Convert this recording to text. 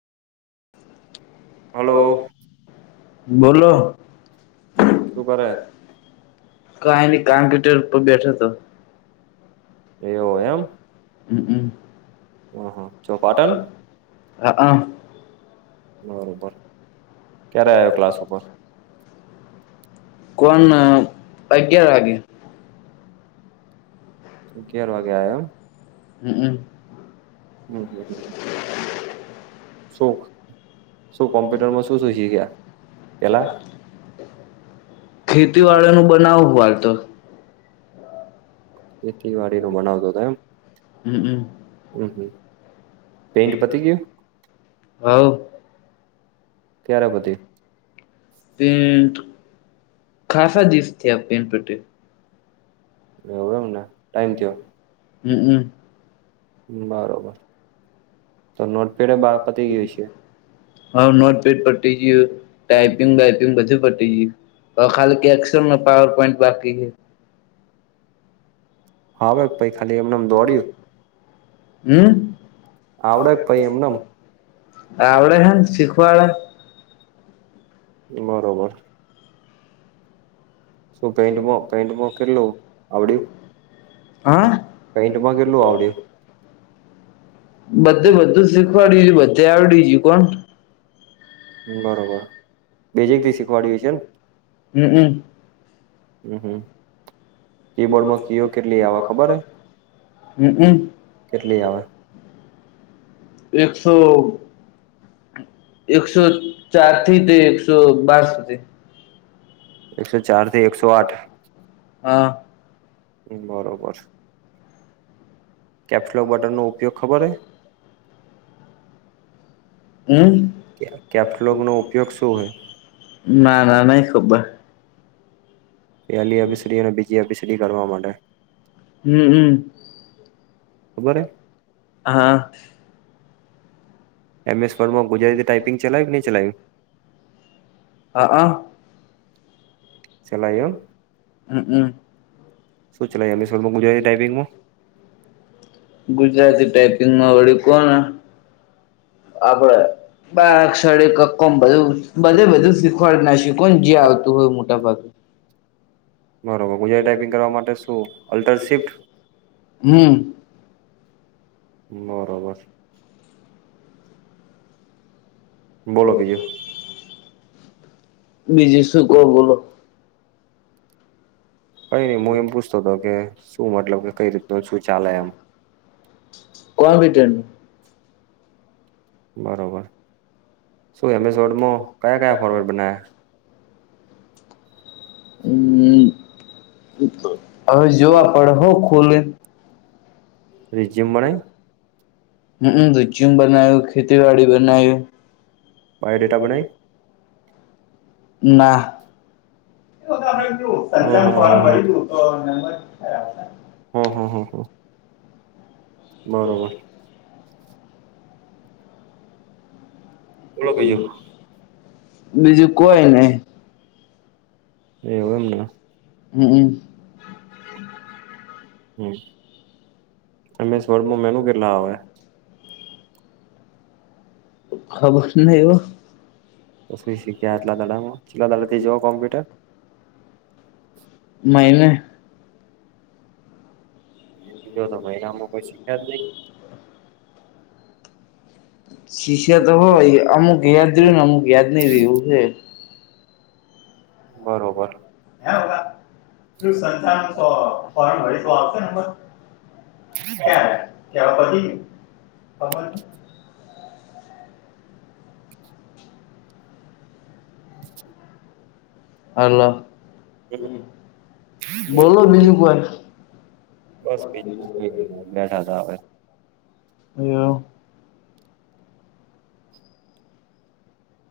Hello hello બોલો શું કરે [inaudible] કાઈનીય કોમ્પ્યુટર ઉપર બેઠો તો. એવુ એમ. હમ હમ હહ ચો પાટણ હઅ બરોબર ક્યારે આયો ક્લાસ ઉપર. કોણ? અગિયાર વાગે. અગિયાર વાગે આયો એમ. હમમ. હમ. શું શું કોમ્પ્યુટરમાં શું શું શીખ્યા એલા. ખેતીવાળી નું બનાવ [unintelligible] ખેતીવાડી નું ભણાવતા તો એમ હમ હમ હમ્મ હમ્મ. હવ. ક્યારે પતી ટેન્થ ખાસા દેશ થિયા ટેન થતે. હોવે ને ટાઈમ થ્યો હમ બરોબર. તો નોટપેડ એ બા પતી ગયું છે હ નોટપેડ પતી ગ્યું ટાઈપિંગ બે તે બધું પતી ગ્યું હવે ખાલી એક સેમ ને પાવર પોઈન્ટ બાકી છે. હા ભાઈ પ ખાલી એમનેમ દોડ્યું. હમ્મ. આવડે પહિ એમનેમ આવડે હે ને શીખવાડા. બરોબર. શું પેન્ટ માં પેન્ટ માં કેટલું આવડયુ? હા પેન્ટ માં કેટલું આવડ્યું? બધે બધું શીખવાડ્યું છે બધે બરોબર. આવડી ગ્યું કોણ બરોબર બીજી થી શીખવાડી છે ને. હમ્મ હમ્મ. હમ્મ હમ્મ. ખબર હે હમ્મ હમ્મ. કેટલી આવે? એકસો એકસો ચાર થી તે એકસો બાર સુધી. એકસો ચાર થી એકસો આઠ હા બરોબર. કેપ્સલોગ બટન નો ઉપયોગ ખબર હે? હમ્મ કેપ્સલોકનો ઉપયોગ શું હે? ના ના નઈ ખબર. પહેલી એ બી સી ડી અને બીજી એ બી સી ડી કરવા માટે. હમ્મ હમ્મ ખબર હે? હા. એમ એસ વોર્ડ માં ગુજરાતી ટાઈપિંગ ચલાયું કે નહીં ચલાયું? હા આ. ચલાય એમ. હમ શું ચલાય શું ચલાય જો ગુજરાતી ટાઈપિંગમાં. ગુજરાતી ટાઈપિંગમાં વળી કોને આપડે બસ છડે કકોમ બધું બધે બધું શીખવાડ ના શીખ કોણ ક્યાં હતું મોટા ભાગે. બરોબર ગુજરાતી ટાઈપિંગ કરવા માટે શું અલ્ટરશિફ્ટ? હમ્મ. બરોબર છ. બોલો બીજું બીજે શું કો બોલો? કઈ નઈ હું એમ પૂછતો હતો કે શું મતલબ કે કઈ રીતનું શું ચાલે એમ? કોણ બિટન. બરોબર શું એમ એસ વોર્ડ માં કયા-કયા ફોર્મેટ બનાયા. હમ્મ હવે જો બનાયા આપડ હો ખોલે. રિઝ્યુમ બનાઈ હમ્મ હમ્મ એચૂમ બનાયું, ખેતીવાડી બનાયું. Bio data બનાઇ? હ હ હ હ ના. [unintelligible] હો હો હો હો. બરોબર. બોલો બીજું બીજું કો એને? એવું એમને. હમ હમ એમેસોડમાં મેનું કેટલા આવે? ખબર નય હ [unintelligible] શીખ્યા એટલા દાડામાં [unintelligible] જો કોમ્પ્યુટર મહિને જો તો મહિનામાં કોઈ શીખ્યા જ નહી? શિષ્ય તો હોય અમુક યાદ રહ્યું. નહી ને અમુક યાદ નઈ રિયુ હે બરો બર હે બકા [unintelligible] [unintelligible] [inaudible] હલો બોલો બીજું બસ બીજું કઈ નઈ બેઠા તા હવે કંઇ [inaudible]